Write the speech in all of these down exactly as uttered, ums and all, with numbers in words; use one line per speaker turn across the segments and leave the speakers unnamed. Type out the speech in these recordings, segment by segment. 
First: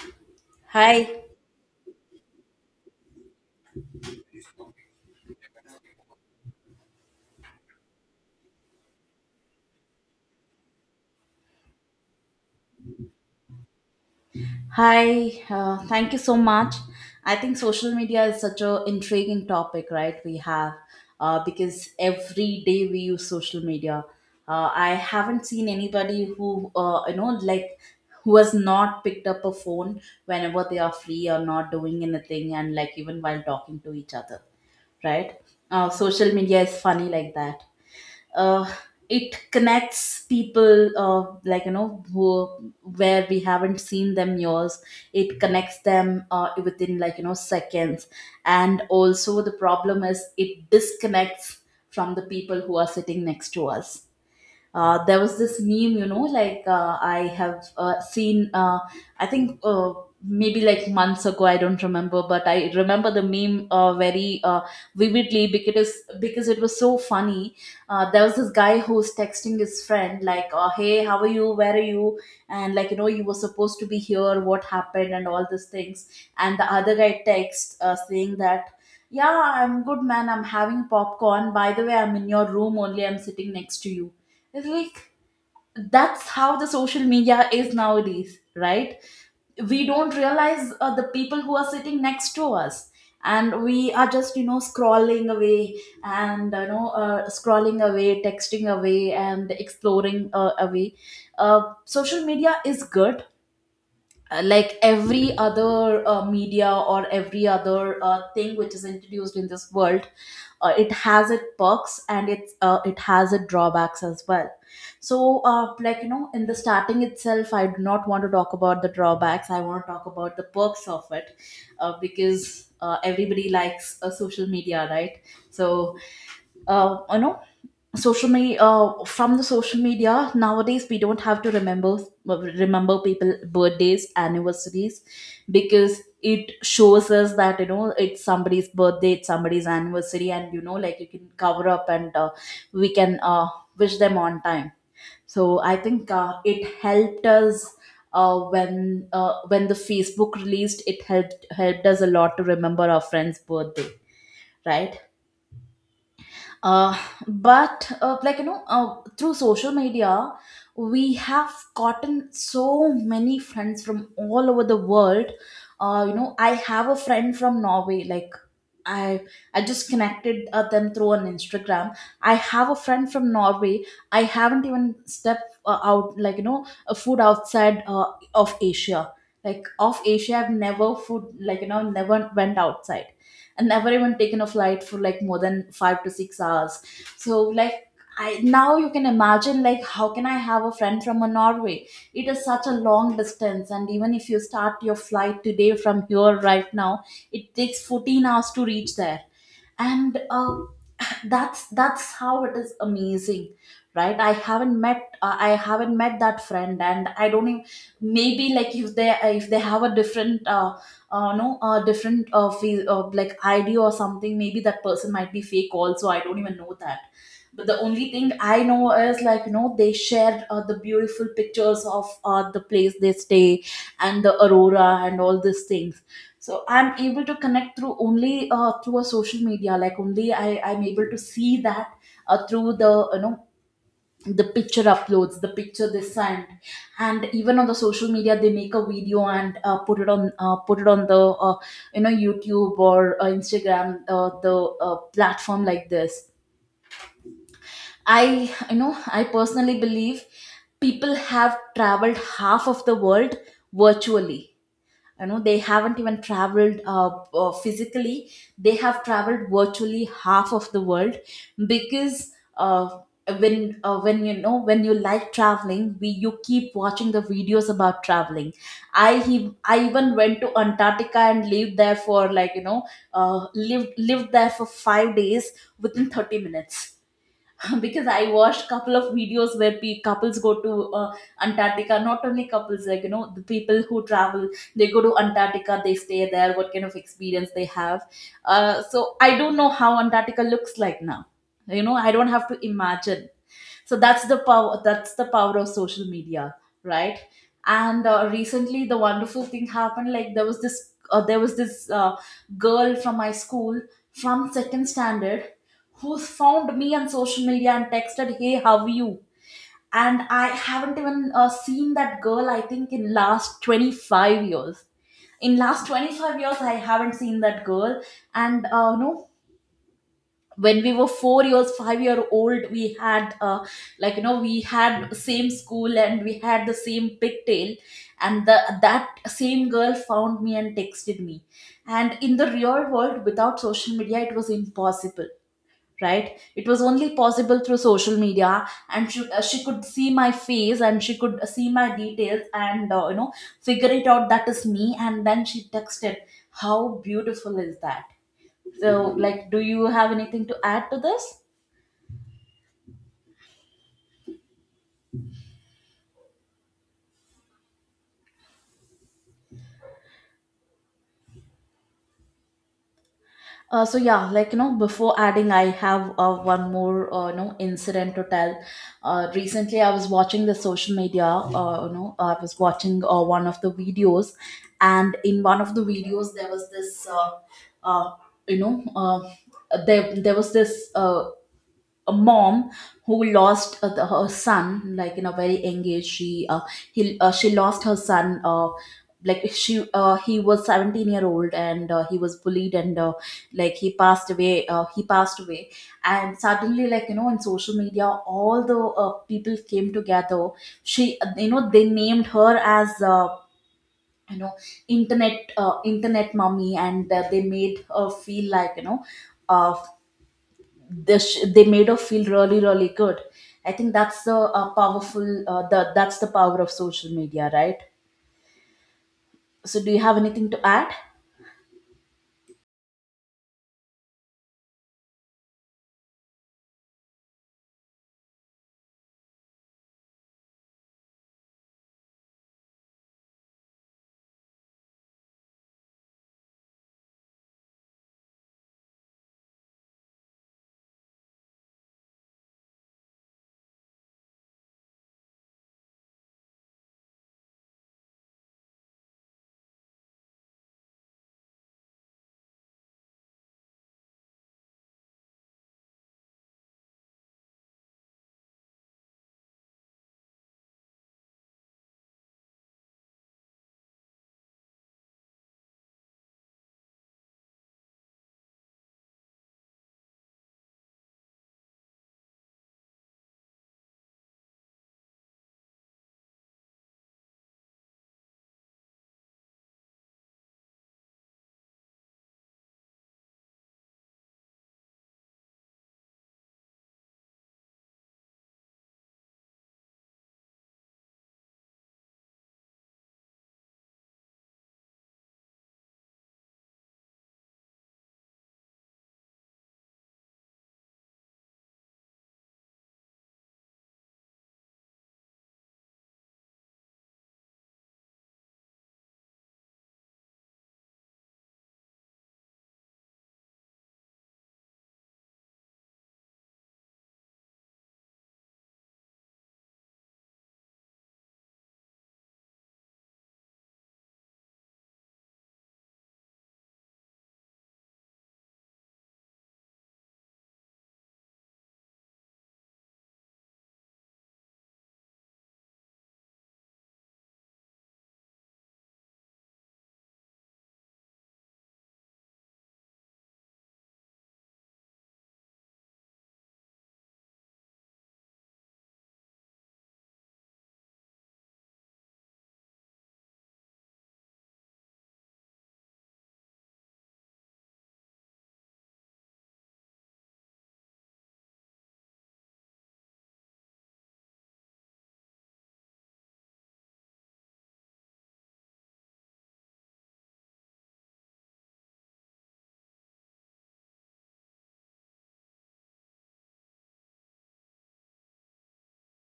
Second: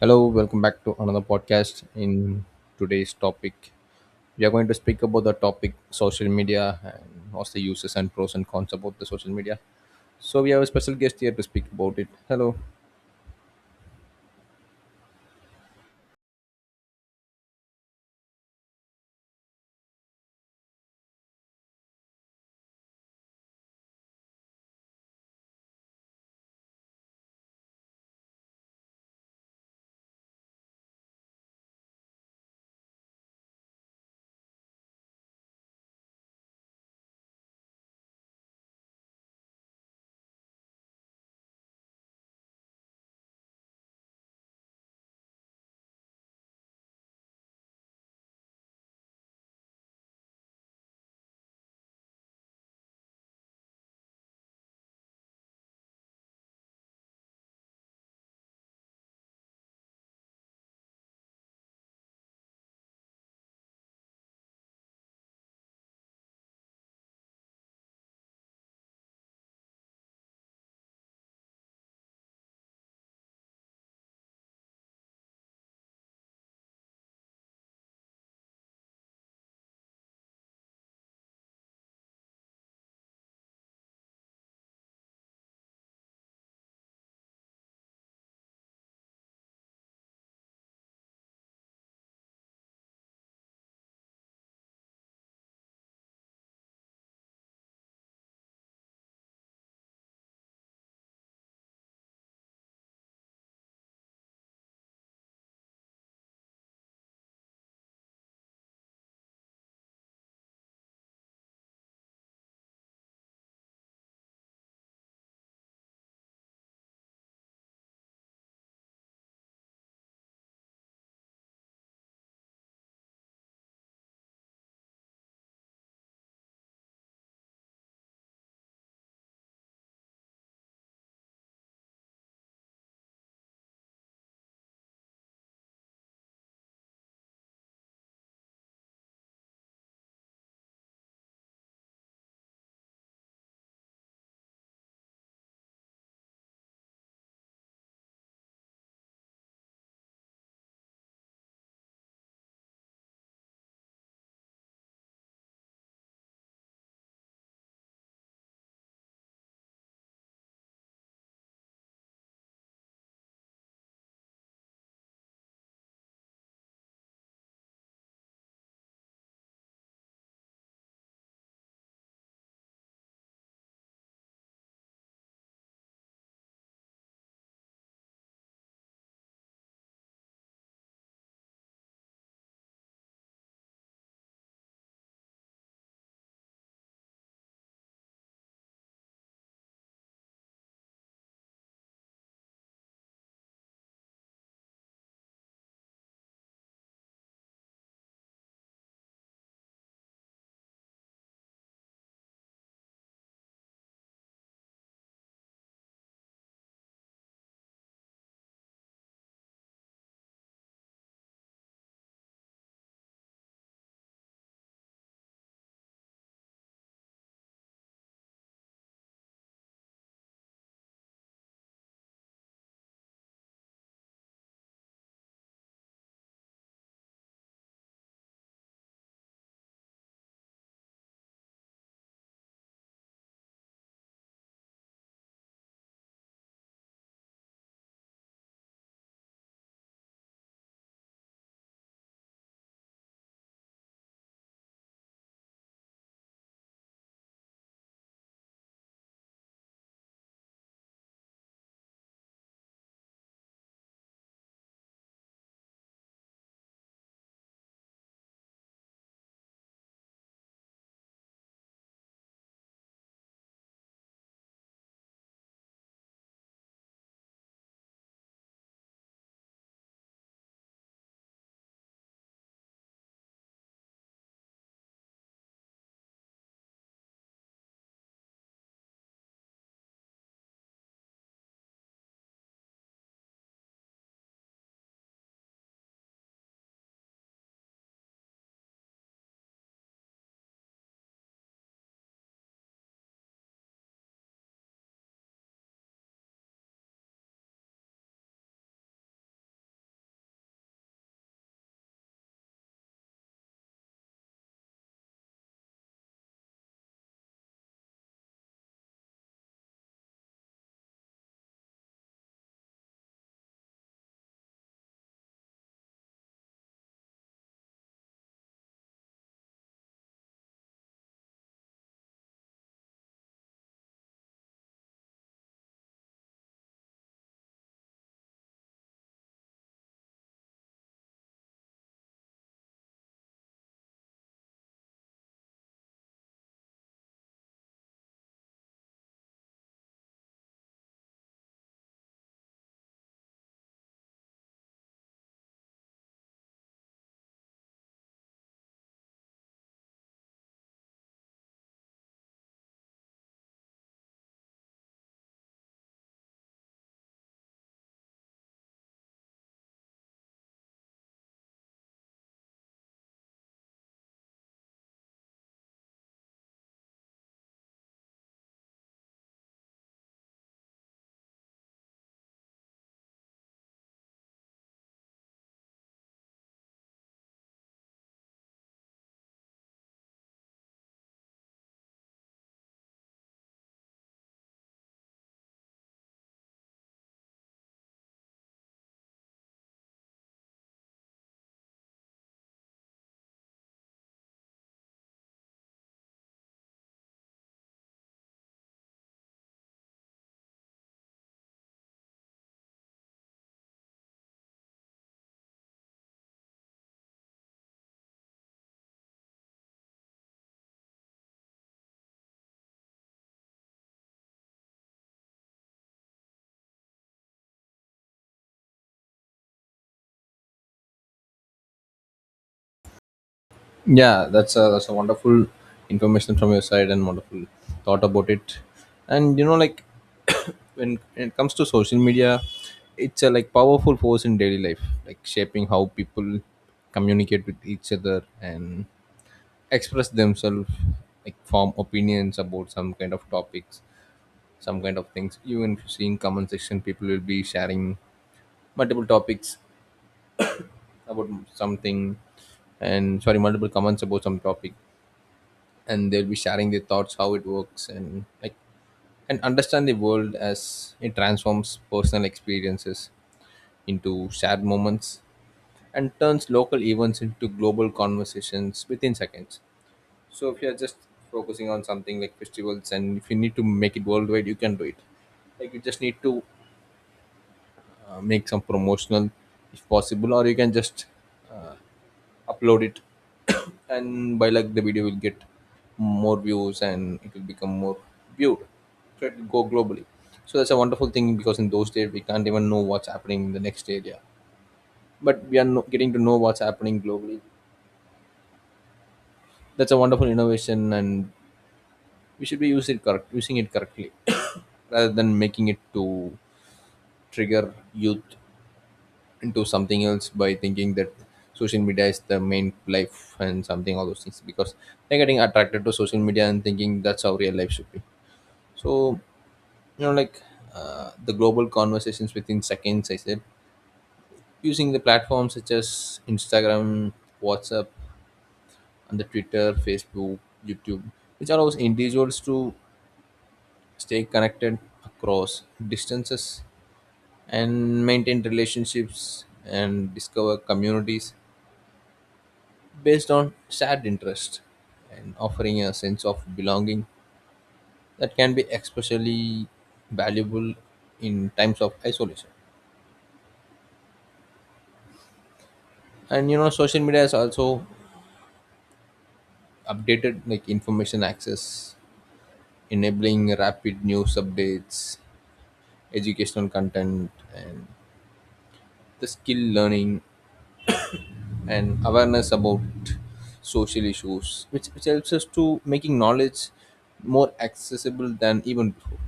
Hello, welcome back to
Hi,
another podcast. In today's topic, we are going to speak about the topic social media and what's the uses and pros and cons about the social media. So we have a special guest here to speak about it. Hello.
hi. Uh, thank you so much. I think social media is such a intriguing topic, right? We have uh, Because every day we use social media. Uh, I haven't seen anybody who uh, you know like who has not picked up a phone whenever they are free or not doing anything, and like even while talking to each other, right? Uh, social media is funny like that. uh, it connects people uh, like you know who where we haven't seen them years, it connects them uh, within like you know seconds, and also the problem is it disconnects from the people who are sitting next to us. Uh, there was this meme you know like uh, I have uh, seen uh, I think uh, maybe like months ago, I don't remember, but I remember the meme uh, very uh, vividly because because it was so funny. Uh, there was this guy who was texting his friend like uh, hey, how are you, where are you, and like you know you were supposed to be here, what happened, and all these things. And the other guy texts uh, saying that yeah, I'm good man, I'm having popcorn, by the way I'm in your room only, I'm sitting next to you. It's like that's how the social media is nowadays, right? We don't realize uh, the people who are sitting next to us, and we are just you know scrolling away, and you know uh, scrolling away, texting away, and exploring uh, away. Uh, social media is good, uh, like every other uh, media or every other uh, thing which is introduced in this world. Uh, it has its perks and it's uh, it has its drawbacks as well. So uh, like you know in the starting itself, I do not want to talk about the drawbacks, I want to talk about the perks of it, uh, because uh, everybody likes uh, social media, right? So uh, you know social media uh, from the social media nowadays we don't have to remember, uh, remember people birthdays, anniversaries, because it shows us that you know it's somebody's birthday, it's somebody's anniversary, and you know like you can cover up, and uh, we can uh, wish them on time. So I think uh, it helped us uh, when uh, when the Facebook released, it helped helped us a lot to remember our friends birthday, right? uh, but uh, like you know uh, through social media we have gotten so many friends from all over the world. uh, you know I have a friend from Norway, like i i just connected uh, them through an Instagram. I have a friend from Norway. I haven't even stepped uh, out like you know a food outside uh, of Asia. Like of Asia, I've never food like you know never went outside, and never even taken a flight for like more than five to six hours. So like I now you can imagine, like how can I have a friend from a Norway? It is such a long distance, and even if you start your flight today from here right now, it takes fourteen hours to reach there. And uh, that's that's how it is amazing, right? i haven't met uh, I haven't met that friend, and I don't even, maybe like if they if they have a different uh, uh no uh different uh, feel, uh like idea or something, maybe that person might be fake also, I don't even know that. But the only thing I know is like you know they shared uh, the beautiful pictures of uh, the place they stay, and the aurora and all these things. So I'm able to connect through only uh, through a social media, like only i i'm able to see that uh, through the you know the picture uploads, the picture they send. And even on the social media they make a video and uh, put it on uh, put it on the uh, you know YouTube or uh, Instagram, uh, the uh, platform like this. I you know I personally believe people have traveled half of the world virtually. You know they haven't even traveled uh, uh, physically, they have traveled virtually half of the world. Because uh, when uh, when you know when you like traveling, we you keep watching the videos about traveling. i he- I even went to Antarctica and lived there for like you know uh, lived lived there for five days within thirty minutes because I watched couple of videos where pe- couples go to uh, Antarctica. Not only couples, like you know, the people who travel, they go to Antarctica, they stay there. What kind of experience they have? Uh, so I don't know how Antarctica looks like now. You know, I don't have to imagine. So that's the power, that's the power of social media, right? And uh, recently the wonderful thing happened, like there was this uh, there was this uh, girl from my school, from second standard, who found me on social media and texted, hey how are you? And I haven't even uh, seen that girl, I think in last twenty-five years. In last twenty-five years I haven't seen that girl. And uh, no when we were four years five year old, we had uh, like you know we had same school, and we had the same pigtail. And the, that same girl found me and texted me. And in the real world without social media, it was impossible, right? It was only possible through social media. And she, uh, she could see my face, and she could see my details, and uh, you know figure it out that is me, and then she texted. How beautiful is that? So, like, do you have anything to add to this? Uh, so yeah, like you know, before adding, I have uh, one more uh, you know incident to tell. Uh, recently, I was watching the social media. Uh, you know, I was watching uh, one of the videos, and in one of the videos, there was this, uh, uh, you know, uh, there there was this uh, a mom who lost uh, the, her son, like in a very young age. She uh, he uh, she lost her son, uh, like she uh, he was seventeen year old, and uh, he was bullied, and uh, like he passed away, uh, he passed away. And suddenly like you know in social media, all the uh, people came together. She you know They named her as uh, you know internet, uh, internet mummy, and uh, they made her feel like you know uh, they, sh- they made her feel really really good. I think that's the uh, powerful uh, the, that's the power of social media, right? So do you have anything to add?
Yeah, that's a that's a wonderful information from your side and wonderful thought about it. And you know, like when, when it comes to social media, it's a like powerful force in daily life, like shaping how people communicate with each other and express themselves, like form opinions about some kind of topics, some kind of things. Even if you see in comment section, people will be sharing multiple topics about something, and sorry, multiple comments about some topic, and they'll be sharing their thoughts how it works, and like and understand the world as it transforms personal experiences into shared moments and turns local events into global conversations within seconds. So if you're just focusing on something like festivals, and if you need to make it worldwide, you can do it. Like you just need to uh, make some promotional, if possible, or you can just uh, upload it, and by like the video will get more views and it will become more viewed. So it will go globally. So that's a wonderful thing, because in those days we can't even know what's happening in the next area, but we are no- getting to know what's happening globally. That's a wonderful innovation, and we should be use it correct, using it correctly rather than making it to trigger youth into something else by thinking that social media is the main life and something all those things, because they're getting attracted to social media and thinking that's how real life should be. So you know, like uh, the global conversations within seconds, I said, using the platforms such as Instagram, WhatsApp, and the Twitter, Facebook, YouTube, which allows individuals to stay connected across distances and maintain relationships and discover communities based on shared interest and offering a sense of belonging that can be especially valuable in times of isolation. And you know, social media has also updated like information access, enabling rapid news updates, educational content, and the skill learning, and awareness about social issues, which, which helps us to making knowledge more accessible than even before.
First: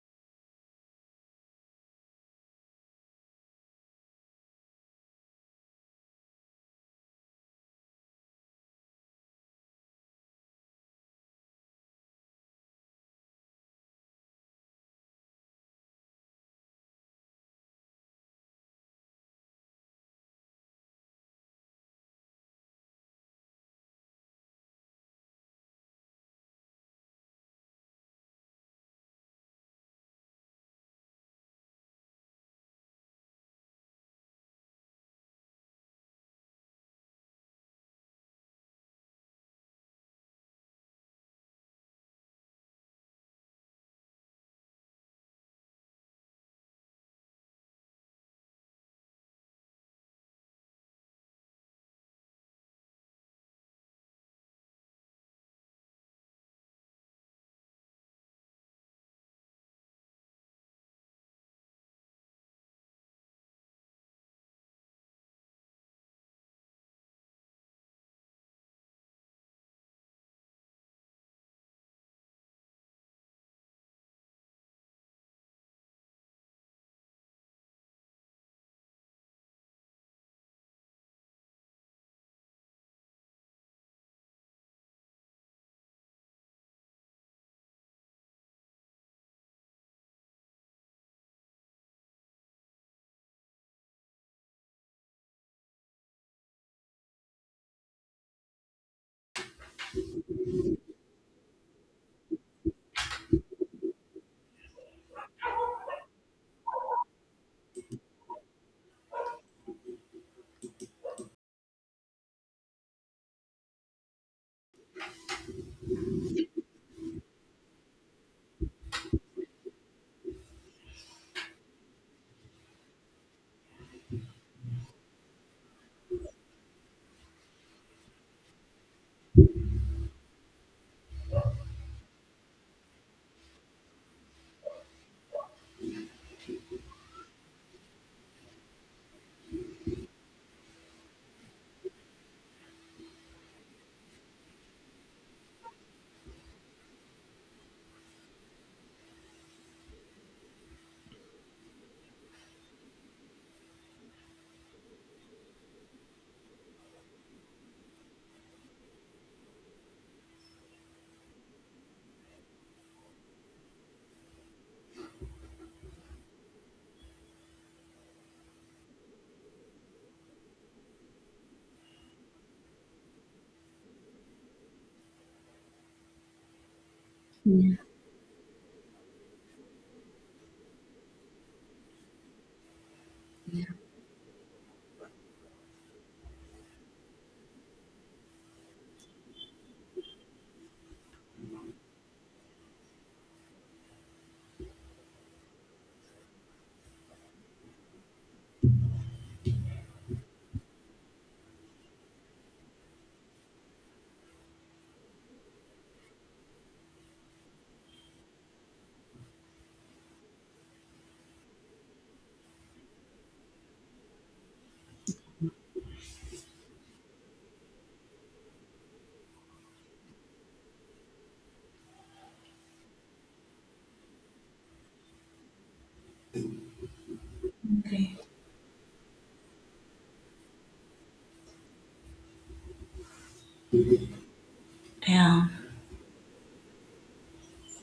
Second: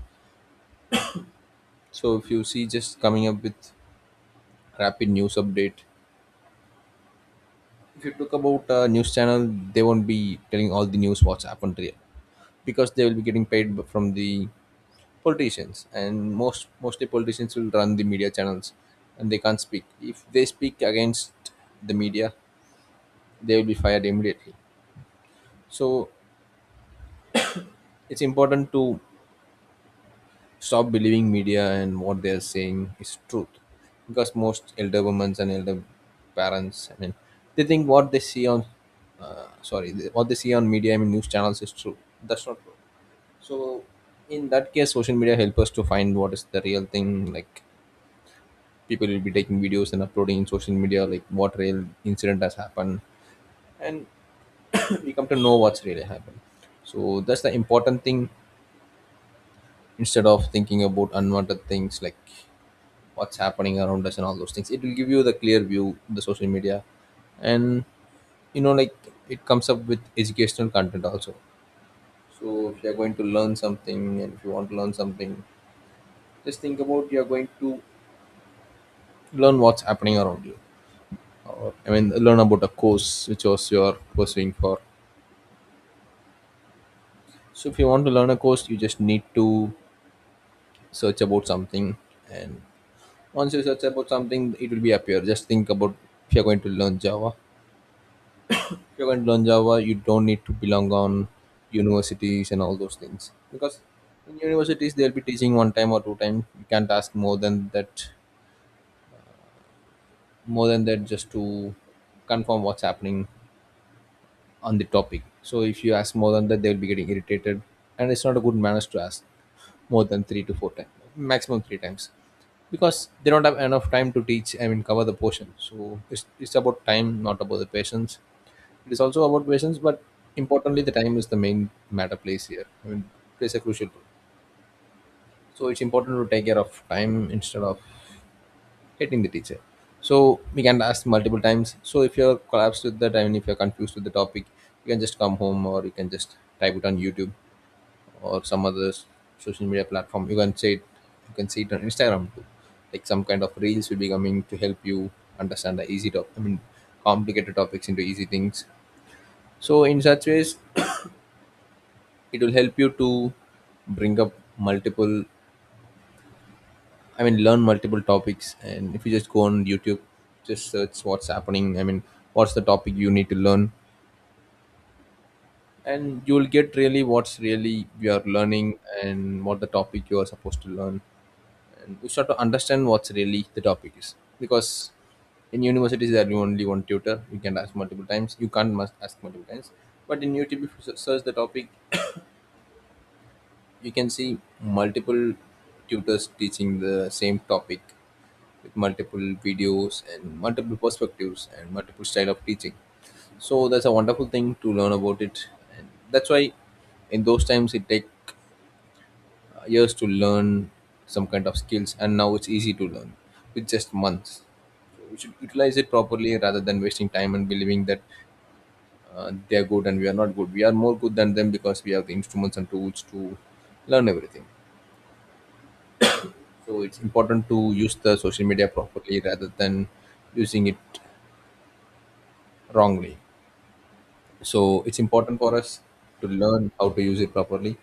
So if you see, just coming up with rapid news update, if you talk about a news channel, they won't be telling all the news what's happened here, because they will be getting paid b- from the politicians, and most mostly politicians will run the media channels and they can't speak. If they speak against the media, they will be fired immediately. So it's important to stop believing media and what they're saying is truth, because most elder women and elder parents, I mean, they think what they see on uh, sorry, they- what they see on media, I mean news channels, is true. That's not true. So in that case, social media help us to find what is the real thing, like people will be taking videos and uploading in social media like what real incident has happened, and we come to know what's really happened. So that's the important thing. Instead of thinking about unwanted things like what's happening around us and all those things, it will give you the clear view, the social media. And you know, like it comes up with educational content also. So if you're going to learn something, and if you want to learn something, just think about you're going to learn what's happening around you, or I mean learn about a course which was you're pursuing for. So if you want to learn a course, you just need to search about something, and once you search about something, it will be appear. Just think about if you're going to learn Java. If you're going to learn Java, you don't need to belong on universities and all those things. Because in universities they'll be teaching one time or two times. You can't ask more than that, more than that just to confirm what's happening on the topic. So if you ask more than that, they'll be getting irritated, and it's not a good manners to ask more than three to four times. Maximum three times. Because they don't have enough time to teach, I mean cover the portion. So it's, it's about time, not about the patience. It is also about patience, but importantly, the time is the main matter plays here. I mean, plays a crucial role. So it's important to take care of time instead of hating the teacher. So we can ask multiple times. So if you're collapsed with that, I mean, if you're confused with the topic, you can just come home or you can just type it on YouTube or some other s- social media platform. You can say it, you can see it on Instagram too. Like some kind of reels will be coming to help you understand the easy topic. I mean, complicated topics into easy things. So in such ways, it will help you to bring up multiple, I mean learn multiple topics. And if you just go on YouTube, just search what's happening, I mean what's the topic you need to learn, and you will get really what's
Yeah.
really you are learning and what the topic you are supposed to learn, and you start to understand what's really the topic is. Because in universities there you only one tutor, you can ask multiple times, you can't must ask multiple times. But in YouTube, if you se- search the topic, you can see multiple tutors teaching the same topic with multiple videos and multiple perspectives and multiple style of teaching. So that's a wonderful thing to learn about it. And that's why in those times it take uh, years to learn some kind of skills, and now it's easy to learn with just months. So we should utilize it properly rather than wasting time and believing that uh, they are good and we are not good. We are more good than them because we have the instruments and tools to learn everything. So it's important to use the social media properly rather than using it wrongly. So it's important for us to learn how to use it properly.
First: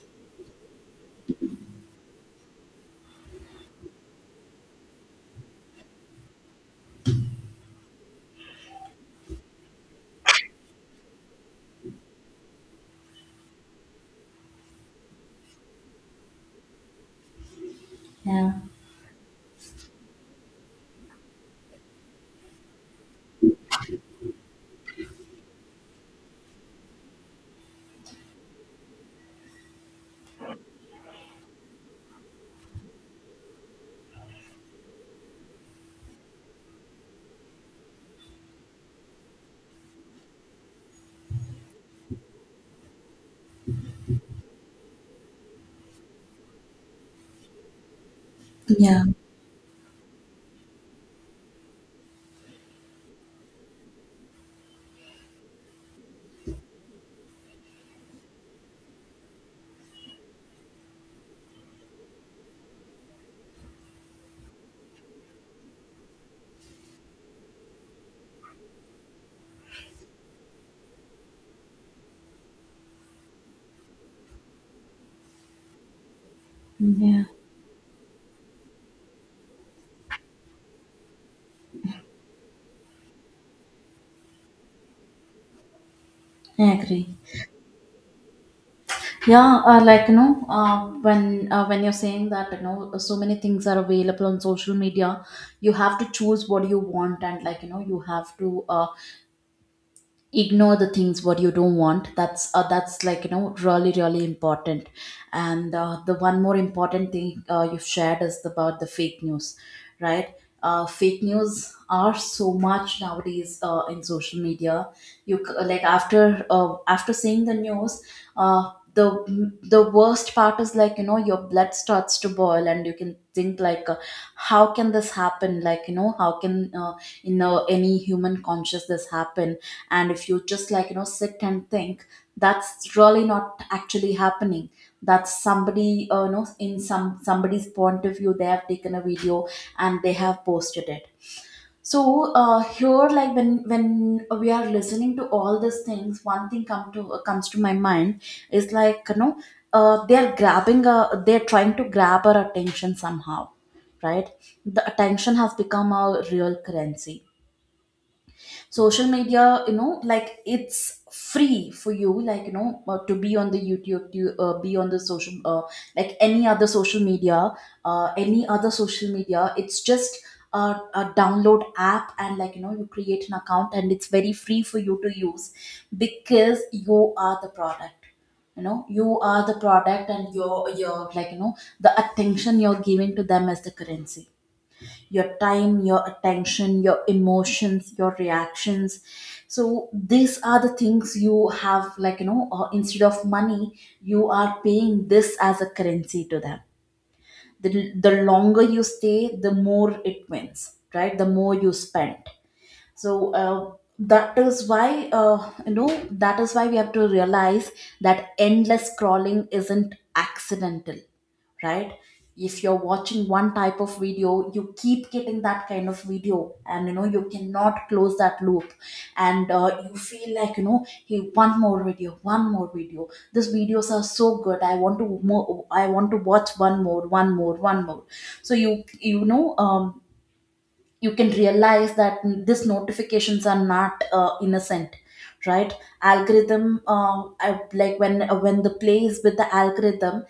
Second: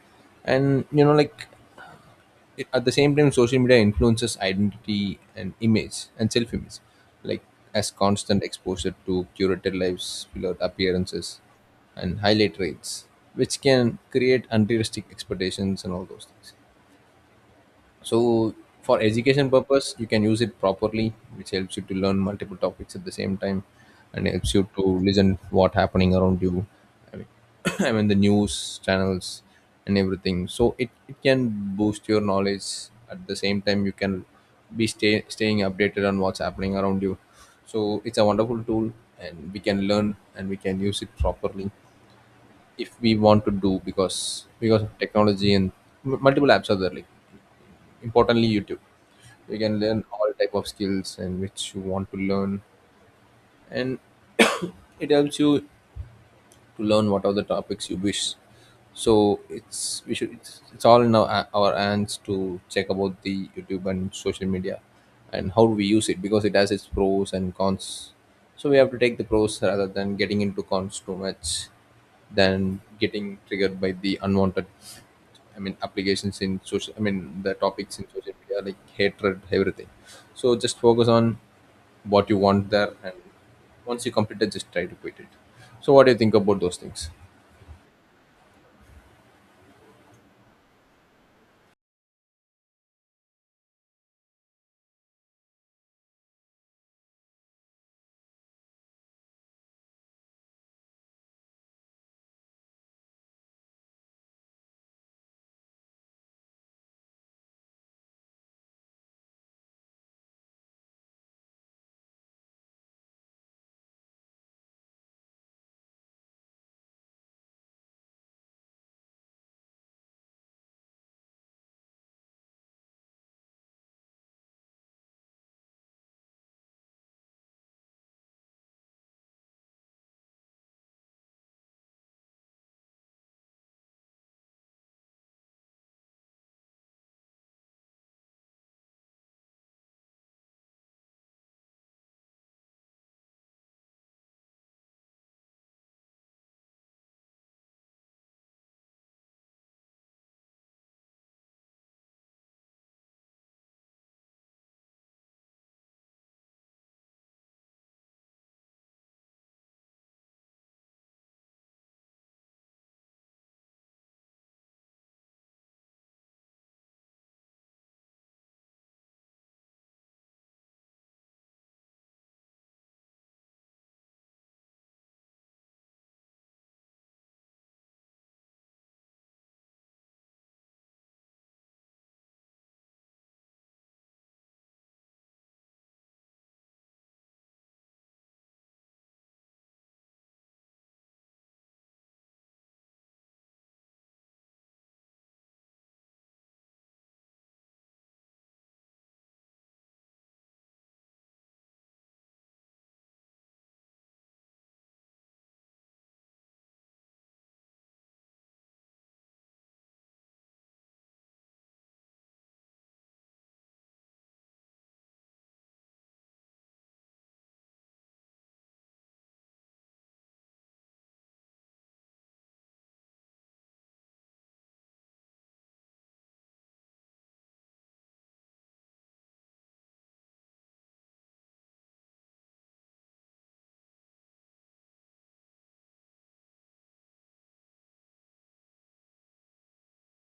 And you know, like it, at the same time, social media influences identity and image and self image. Like as constant exposure to curated lives, below appearances, and highlight rates, which can create unrealistic expectations and all those things.
Yeah.
So for education purpose you can use it properly, which helps you to learn multiple topics at the same time and helps you to listen what happening around you, I mean, I mean the news channels and everything. So it, it can boost your knowledge. At the same time, you can be stay, staying updated on what's happening around you. So it's a wonderful tool, and we can learn and we can use it properly if we want to do. because because of technology and m- multiple apps are there, like importantly YouTube,
Yeah.
you can learn all type of skills and which you want to learn, and it helps you to learn what are the topics you wish. So it's we should, it's, it's all in our, our hands to check about the YouTube and social media and how do we use it, because it has its pros and cons. So we have to take the pros rather than getting into cons too much, than getting triggered by the unwanted, I mean, applications in social, I
Yeah.
mean, the topics in social media, like hatred, everything. So just focus on what you want there. And once you complete it, just try to quit it. So what do you think about
I
those things?
agree. Yeah, uh, like you know, uh, when uh, when you're saying that you know so many things are available on social media, you have to choose what you want, and like you know you have to uh, ignore the things what you don't want. That's uh, that's like you know really really important. And uh, the one more important thing uh, you've shared is about the fake news, right? Uh, fake news are so much nowadays uh, in social media. You c- like after uh, after seeing the news, uh, the the worst part is like you know your blood starts to boil and you can think like, uh, how can this happen? Like you know how can uh, in uh, any human conscious this happen? And if you just like you know sit and think, that's really not actually happening. That's somebody uh, you know in some somebody's point of view, they have taken a video and they have posted it. So uh, here, like when when we are listening to all these things, one thing come to uh, comes to my mind is like you know uh, they're grabbing a, they're trying to grab our attention somehow, right? The attention has become a real currency. Social media, you know like it's free for you, like you know uh, to be on the YouTube, to uh, be on the social, uh, like any other social media, uh, any other social media. It's just a, a download app, and like you know you create an account, and it's very free for you to use, because you are the product. You know you are the product, and your your like you know the attention you're giving to them as the currency. Your time, your attention, your emotions, your reactions. So these are the things you have, like, you know, uh, instead of money, you are paying this as a currency to them. The, the longer you stay, the more it wins, right? The more you spend. So, uh, that is why uh, you know that is why we have to realize that endless scrolling isn't accidental, right? If you're watching one type of video, you keep getting that kind of video, and you know you cannot close that loop. And uh, you feel like, you know hey, one more video, one more video. These videos are so good, i want to more I want to watch one more, one more, one more. So you you know um, you can realize that these notifications are not uh, innocent, right? Algorithm uh, I- like when uh, when the play is with the algorithm,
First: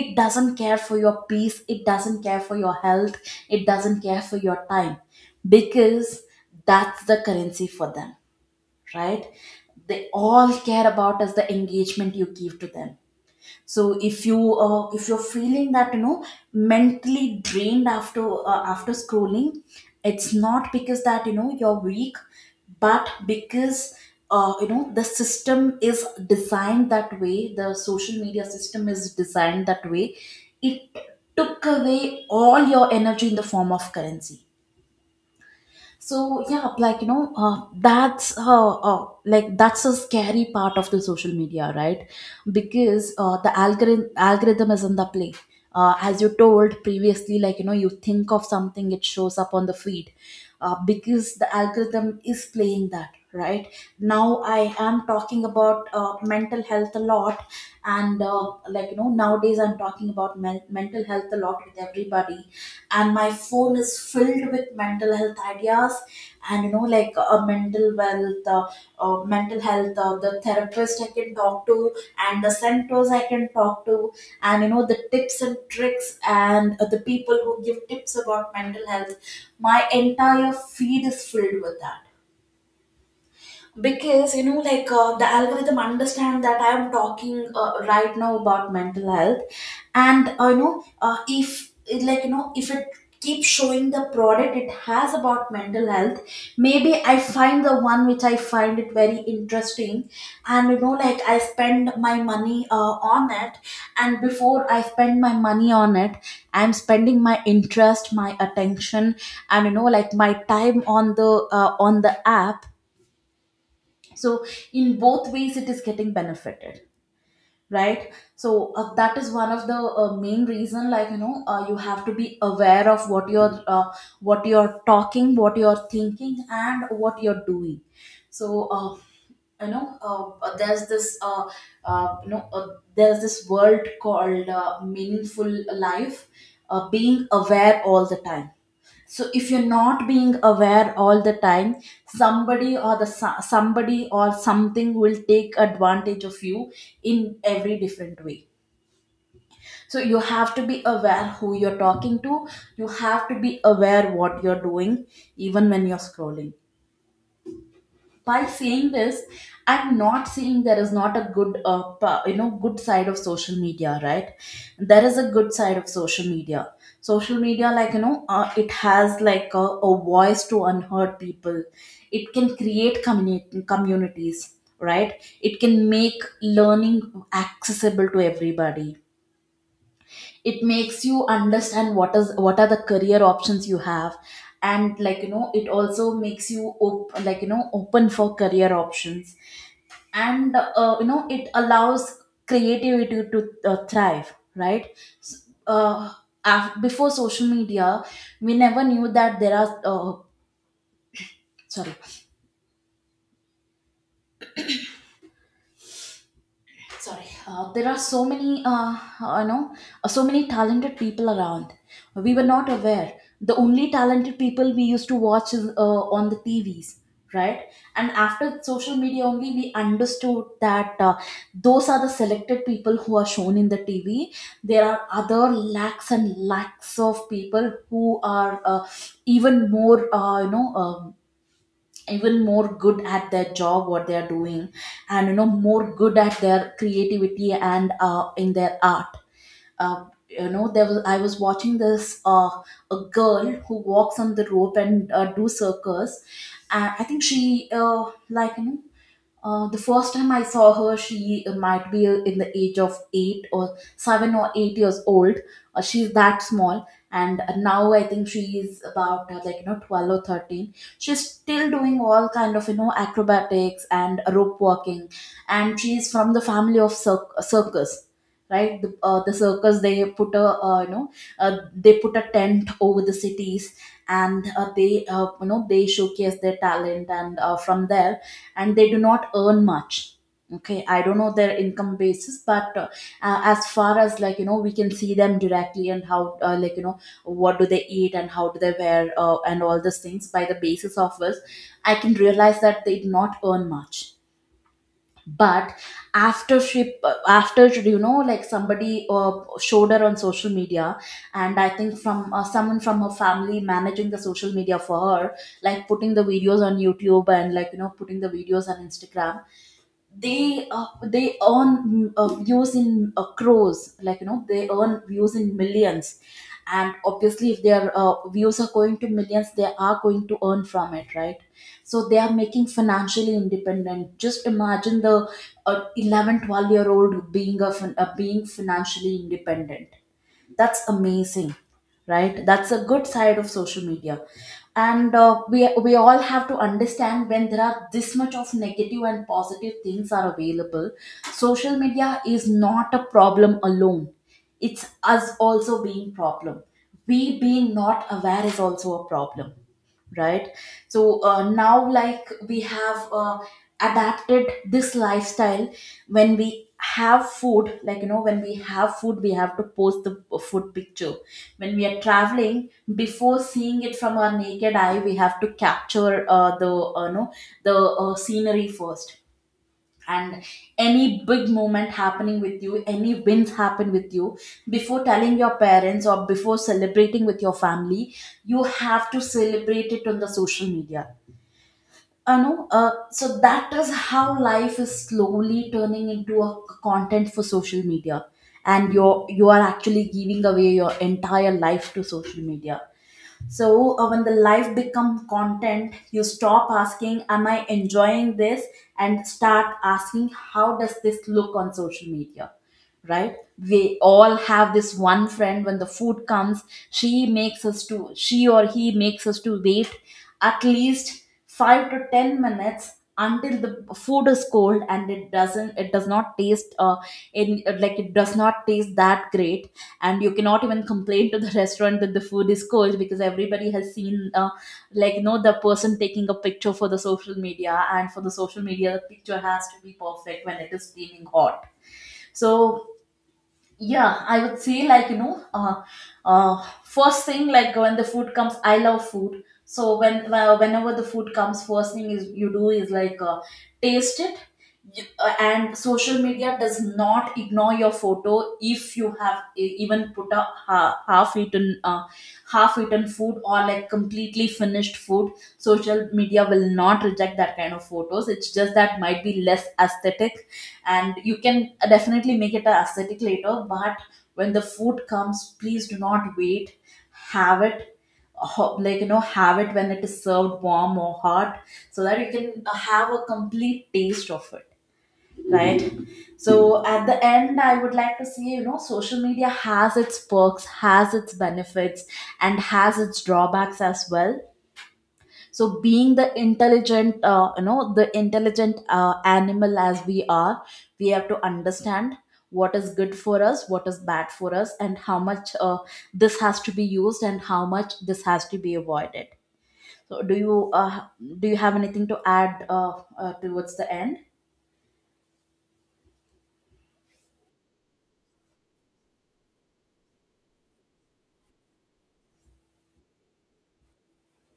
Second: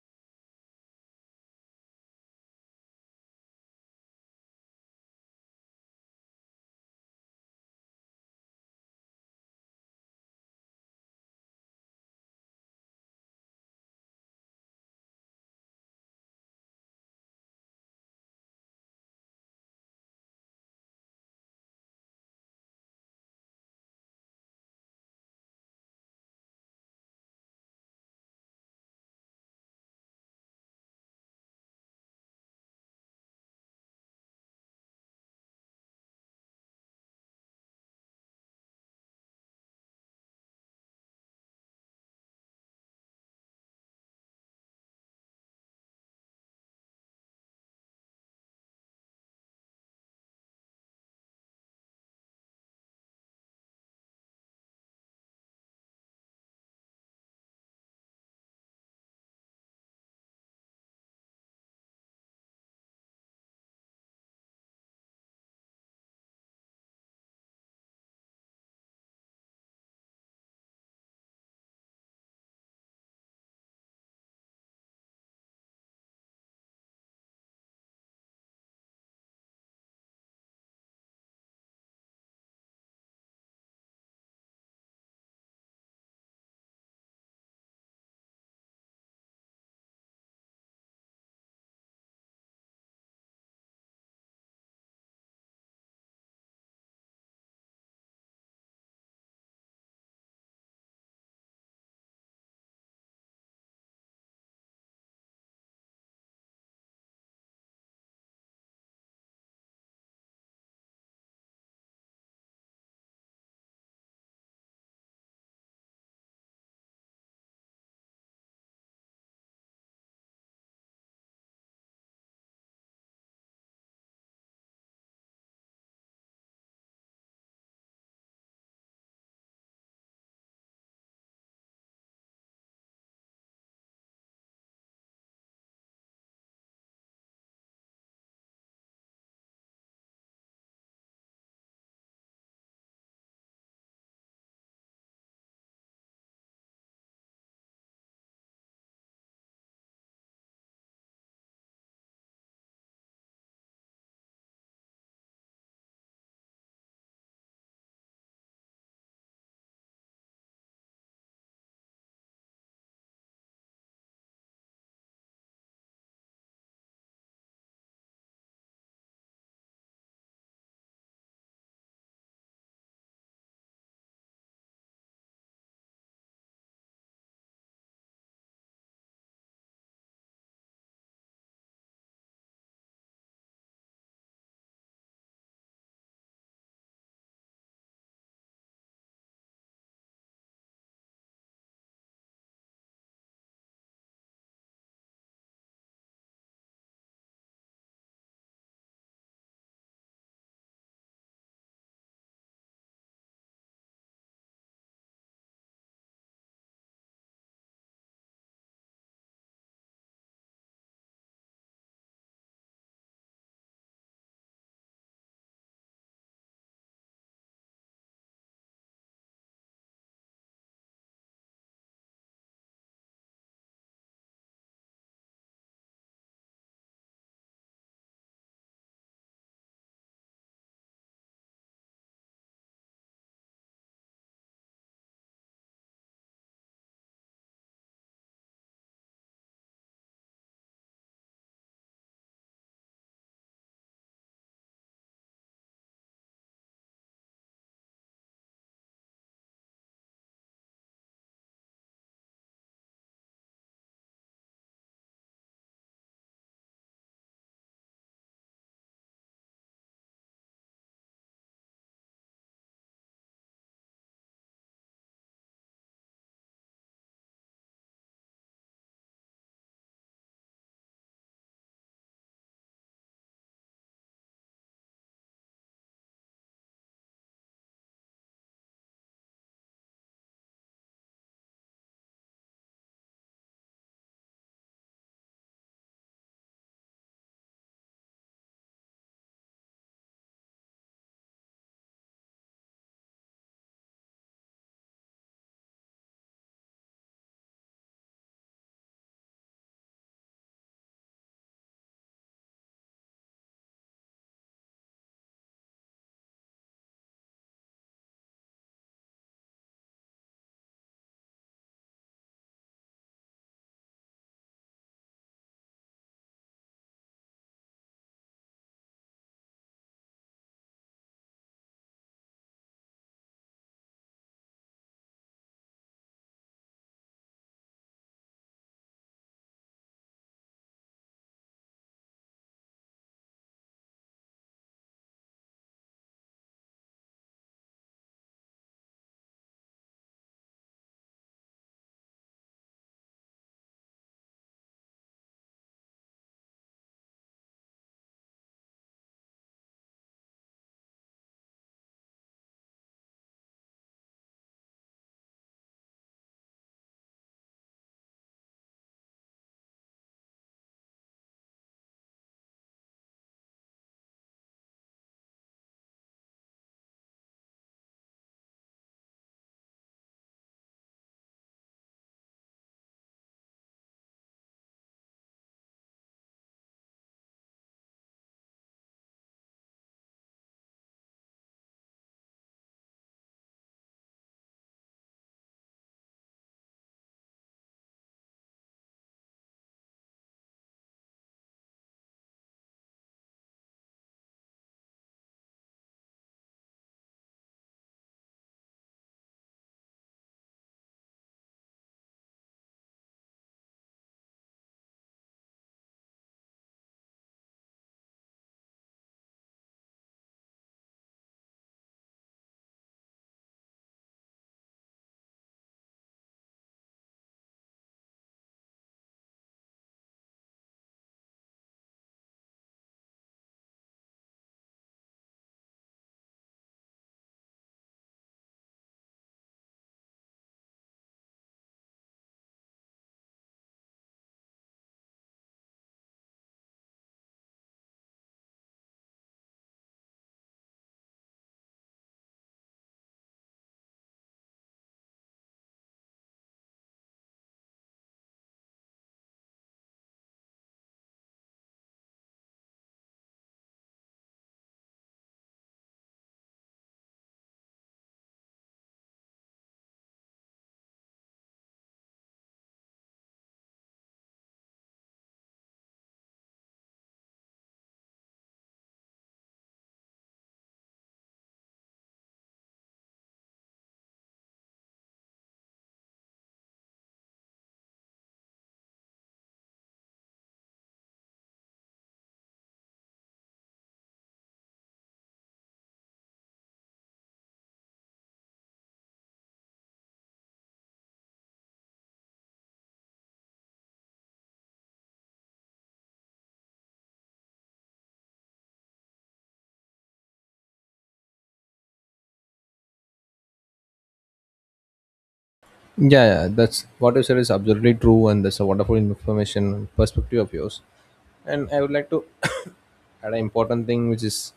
it doesn't care for your peace, it doesn't care for your health, it doesn't care for your time, because that's the currency for them, right? They all care about is the engagement you give to them. So if you uh, if you're feeling that, you know mentally drained after uh, after scrolling, it's not because that you know you're weak, but because uh, you know the system is designed that way, the social media system is designed that way. It took away all your energy in the form of currency. So, yeah, like you know uh, that's uh, uh, like that's a scary part of the social media, right? Because uh, the algorithm algorithm is in the play. Uh, as you told previously, like you know you think of something, it shows up on the feed, uh, because the algorithm is playing that, right? Now I am talking about uh, mental health a lot, and uh, like you know nowadays I'm talking about men- mental health a lot with everybody, and my phone is filled with mental health ideas. And you know like a mental wealth uh, uh, mental health, uh, the therapist I can talk to, and the centers I can talk to, and you know the tips and tricks, and uh, the people who give tips about mental health. My entire feed is filled with that, because you know like uh, the algorithm understand that I am talking uh, right now about mental health. And uh, you know uh, if it, like you know if it keeps showing the product it has about mental health, maybe I find the one which I find it very interesting, and you know like I spend my money uh, on it. And before I spend my money on it, I'm spending my interest, my attention, and you know like my time on the uh, on the app. So, in both ways, it is getting benefited, right? So uh, that is one of the uh, main reason, like you know uh, you have to be aware of what you're uh, what you're talking, what you're thinking, and what you're doing. So, uh, you know, uh, uh, there's this, uh, uh, you know, uh, there's this world called uh, meaningful life, uh, being aware all the time. So if you're not being aware all the time, somebody or the so- somebody or something will take advantage of you in every different way. So you have to be aware who you're talking to. You have to be aware what you're doing, even when you're scrolling. By saying this, I'm not saying there is not a good uh, pa- you know good side of social media, right? There is a good side of social media. Social media, like you know uh, it has like a, a voice to unheard people. It can create communi- communities, right? It can make learning accessible to everybody. It makes you understand what is what are the career options you have, and like you know it also makes you op- like you know open for career options, and uh, you know it allows creativity to uh, thrive, right? S- uh, af- Before social media, we never knew that there are uh, sorry, sorry, uh, there are so many uh, you know so many talented people around. We were not aware. The only talented people we used to watch is, uh, on the T Vs, right? And after social media only we understood that uh, those are the selected people who are shown in the T V. There are other lakhs and lakhs of people who are uh, even more uh, you know um, even more good at their job, what they are doing, and you know more good at their creativity, and uh, in their art. uh, you know there was I was watching this uh, a girl who walks on the rope and uh, do circus. And I think she uh, like you know uh, the first time I saw her, she uh, might be in the age of eight or seven or eight years old. Uh, she's that small, and now I think she is about uh, like you know twelve or thirteen. She's still doing all kind of you know acrobatics and rope walking, and she's from the family of cir- circus, right? The, uh, the circus, they put a uh, you know uh, they put a tent over the cities, and uh, they uh, you know they showcase their talent, and uh, from there, and they do not earn much. Okay, I don't know their income basis, but uh, uh, as far as, like you know we can see them directly, and how, uh, like you know what do they eat, and how do they wear, uh, and all these things by the basis of us, I can realize that they do not earn much. But after she uh, after you know like somebody uh, showed her on social media, and I think from uh, someone from her family managing the social media for her, like putting the videos on YouTube, and like you know putting the videos on Instagram. They uh, they earn, mm, uh, views in uh, crores, like you know they earn views in millions. And obviously, if their uh, views are going to millions, they are going to earn from it, right? So they are making financially independent. Just imagine the uh, eleven twelve year old being a fin- uh, being financially independent. That's amazing, right? That's a good side of social media. And uh, we we all have to understand, when there are this much of negative and positive things are available, social media is not a problem alone. It's us also being problem. We being not aware is also a problem, right? So uh, now, like, we have uh, adapted this lifestyle. when we have food like you know when we have food, we have to post the food picture. When we are traveling, before seeing it from our naked eye, we have to capture uh, the uh, no the uh, scenery first. And any big moment happening with you, any wins happen with you, before telling your parents or before celebrating with your family, you have to celebrate it on the social media. I know. Uh, so that is how life is slowly turning into a content for social media, and you're you are actually giving away your entire life to social media. So, uh, when the life become content, you stop asking, am I enjoying this, and start asking, how does this look on social media, right? We all have this one friend, when the food comes, she makes us to she or he makes us to wait at least five to ten minutes, until the food is cold and it doesn't it does not taste uh in like it does not taste that great. And you cannot even complain to the restaurant that the food is cold, because everybody has seen uh, like you know the person taking a picture for the social media, and for the social media the picture has to be perfect when it is steaming hot. So, yeah, I would say, like you know uh, uh first thing, like when the food comes, I love food, so when uh, whenever the food comes, first thing is you do is, like uh, taste it. You- uh, and social media does not ignore your photo. If you have e- even put a ha- half eaten uh, half eaten food, or like completely finished food, social media will not reject that kind of photos, it's just that might be less aesthetic, and you can definitely make it a aesthetic later, but when the food comes, please do not wait. Have it ho- like you know have it when it is served warm or hot, so that you can have a complete taste of it, right? So at the end, I would like to say, you know social media has its perks, has its benefits, and has its drawbacks as well. So being the intelligent uh, you know the intelligent uh, animal as we are, we have to understand what is good for us, what is bad for us, and how much uh, this has to be used, and how much this has to be avoided. So do you uh, do you have anything to add uh, uh, towards the end?
Yeah, yeah, that's what you said is absolutely true, and that's a wonderful information and perspective of yours. And I would like to add an important thing, which is,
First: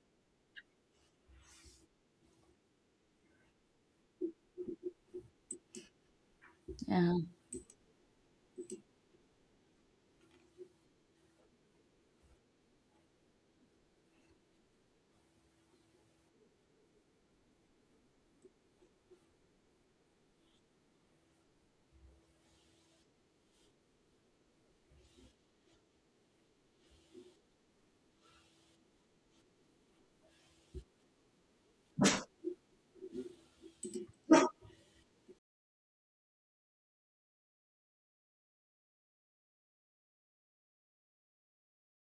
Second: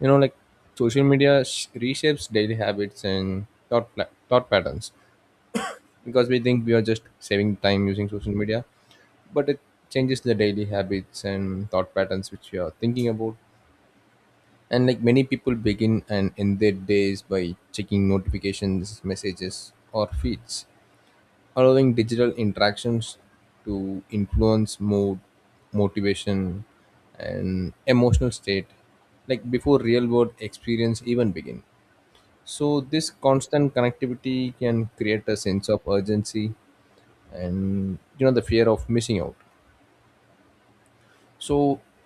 you know, like social media sh- reshapes daily habits and thought pla- thought patterns, because we think we are just
Yeah.
saving time using social media, but it changes the daily habits and thought patterns which you are thinking about. And like many people begin and end their days by checking notifications, messages, or feeds, allowing digital interactions to influence mood, motivation, and emotional state, like before real world experience even begin. So this constant connectivity can create a sense of urgency and you know the fear of missing out. So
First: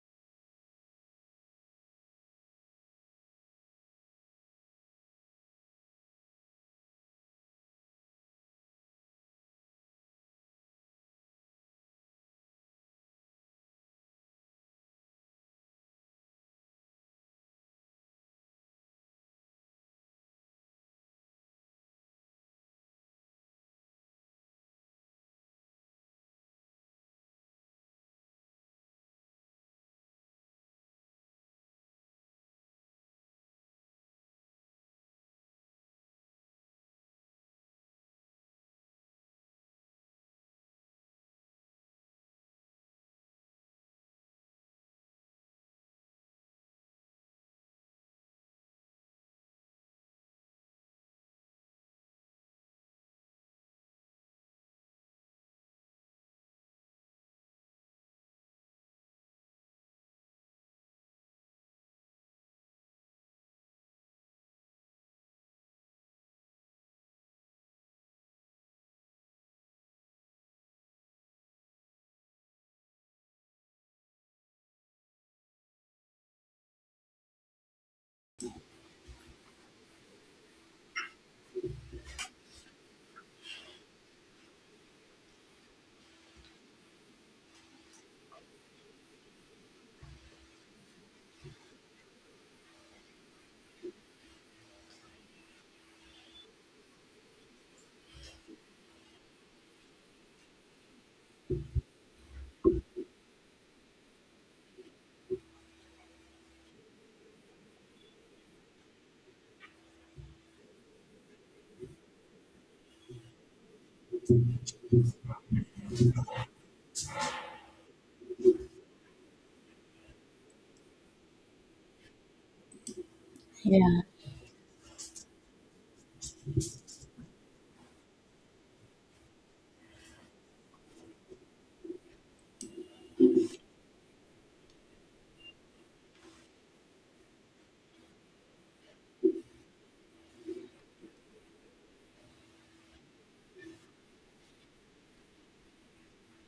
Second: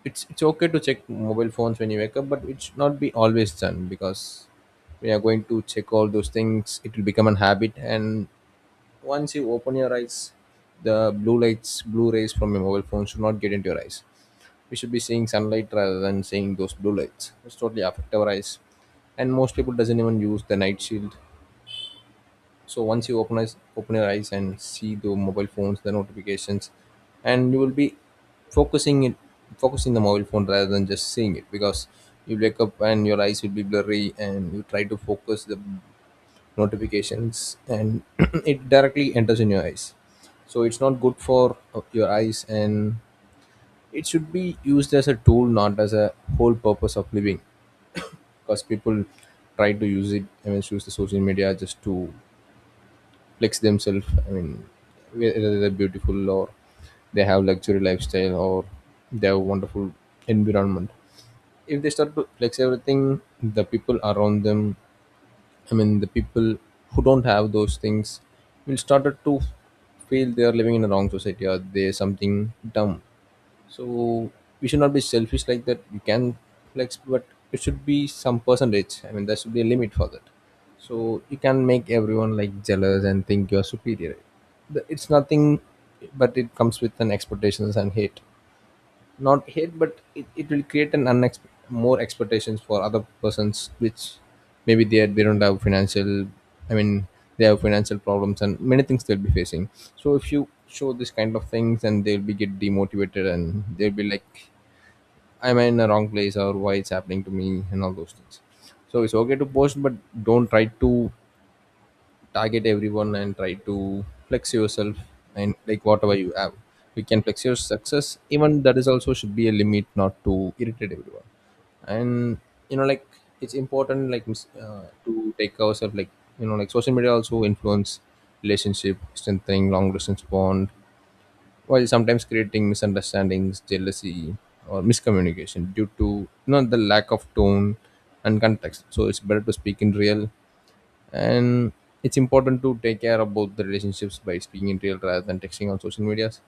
it's it's okay to check mobile phones when you wake up, but it should not be always done, because we are going to check all those things, it will become a habit. And once you open your eyes, the blue lights, blue rays from your mobile phone should not get into your eyes. We should be seeing sunlight rather than seeing those blue lights. It's totally affect our eyes, and most people doesn't even use the night shield. So once you open eyes, open your eyes and see the mobile phones, the notifications, and you will be focusing it, focusing the mobile phone rather than just seeing it. Because you wake up and your eyes will be blurry, and you try to focus the notifications and it directly enters in your eyes. So it's not good for uh, your eyes. And it should be used as a tool, not as a whole purpose of living. Because people try to use it, I mean, use the social media just to flex themselves, I mean whether they're beautiful, or they have luxury lifestyle, or they have wonderful environment. If they start to flex everything, the people around them, I mean the people who don't have those things, will started to feel they are living in a wrong society or they something dumb. So we should not be selfish like that. You can flex, but it should be some percentage, I mean there should be a limit for that. So you can make everyone like jealous and think you're superior. The- it's nothing but it comes with an expectations and hate. Not hate, but it, it will create an unexpect more expectations for other persons, which maybe they, they don't have financial, I mean, they have financial problems and many things they'll be facing. So if you show this kind of things, and they'll be get demotivated and they'll be like, am I in the wrong place, or why it's happening to me and all those things. So it's okay to post, but don't try to target everyone and try to flex yourself. And like whatever you have, you can flex your success, even that is also should be a limit not to irritate everyone. And you know like it's
Yeah.
important like mis- uh, to take ourselves, like you know like social media also influence relationship, strengthening long distance bond, while sometimes creating misunderstandings, jealousy, or miscommunication due to you know the lack of tone and context. So it's better to speak in real. And it's important to take care about the relationships by speaking in real rather than texting on social medias.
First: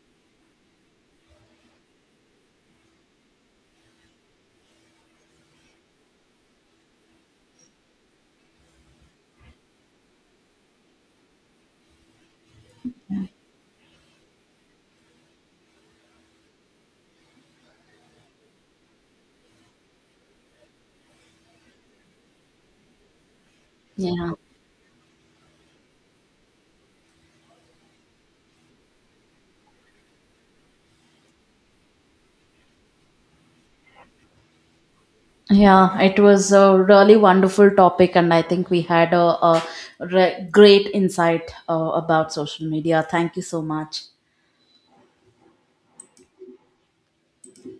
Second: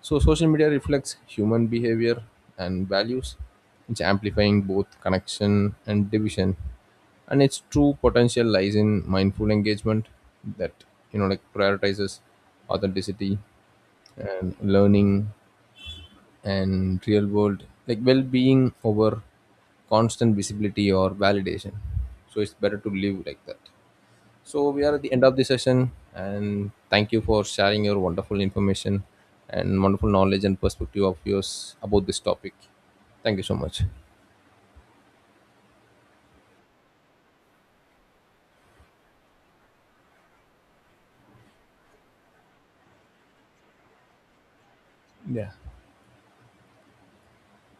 So social media reflects human behavior and values. It's amplifying both connection and division, and its true potential lies in mindful engagement that you know like prioritizes authenticity and learning and real world like well-being over constant visibility or validation. So it's better to live like that.
Yeah.
So we are at the end of the session, and thank you for sharing your wonderful information and wonderful knowledge and perspective of yours about this topic. Thank you so much.
Yeah, it was a really wonderful topic, and I think we had a, a re- great insight uh, about social media. Thank you so much.
Yeah.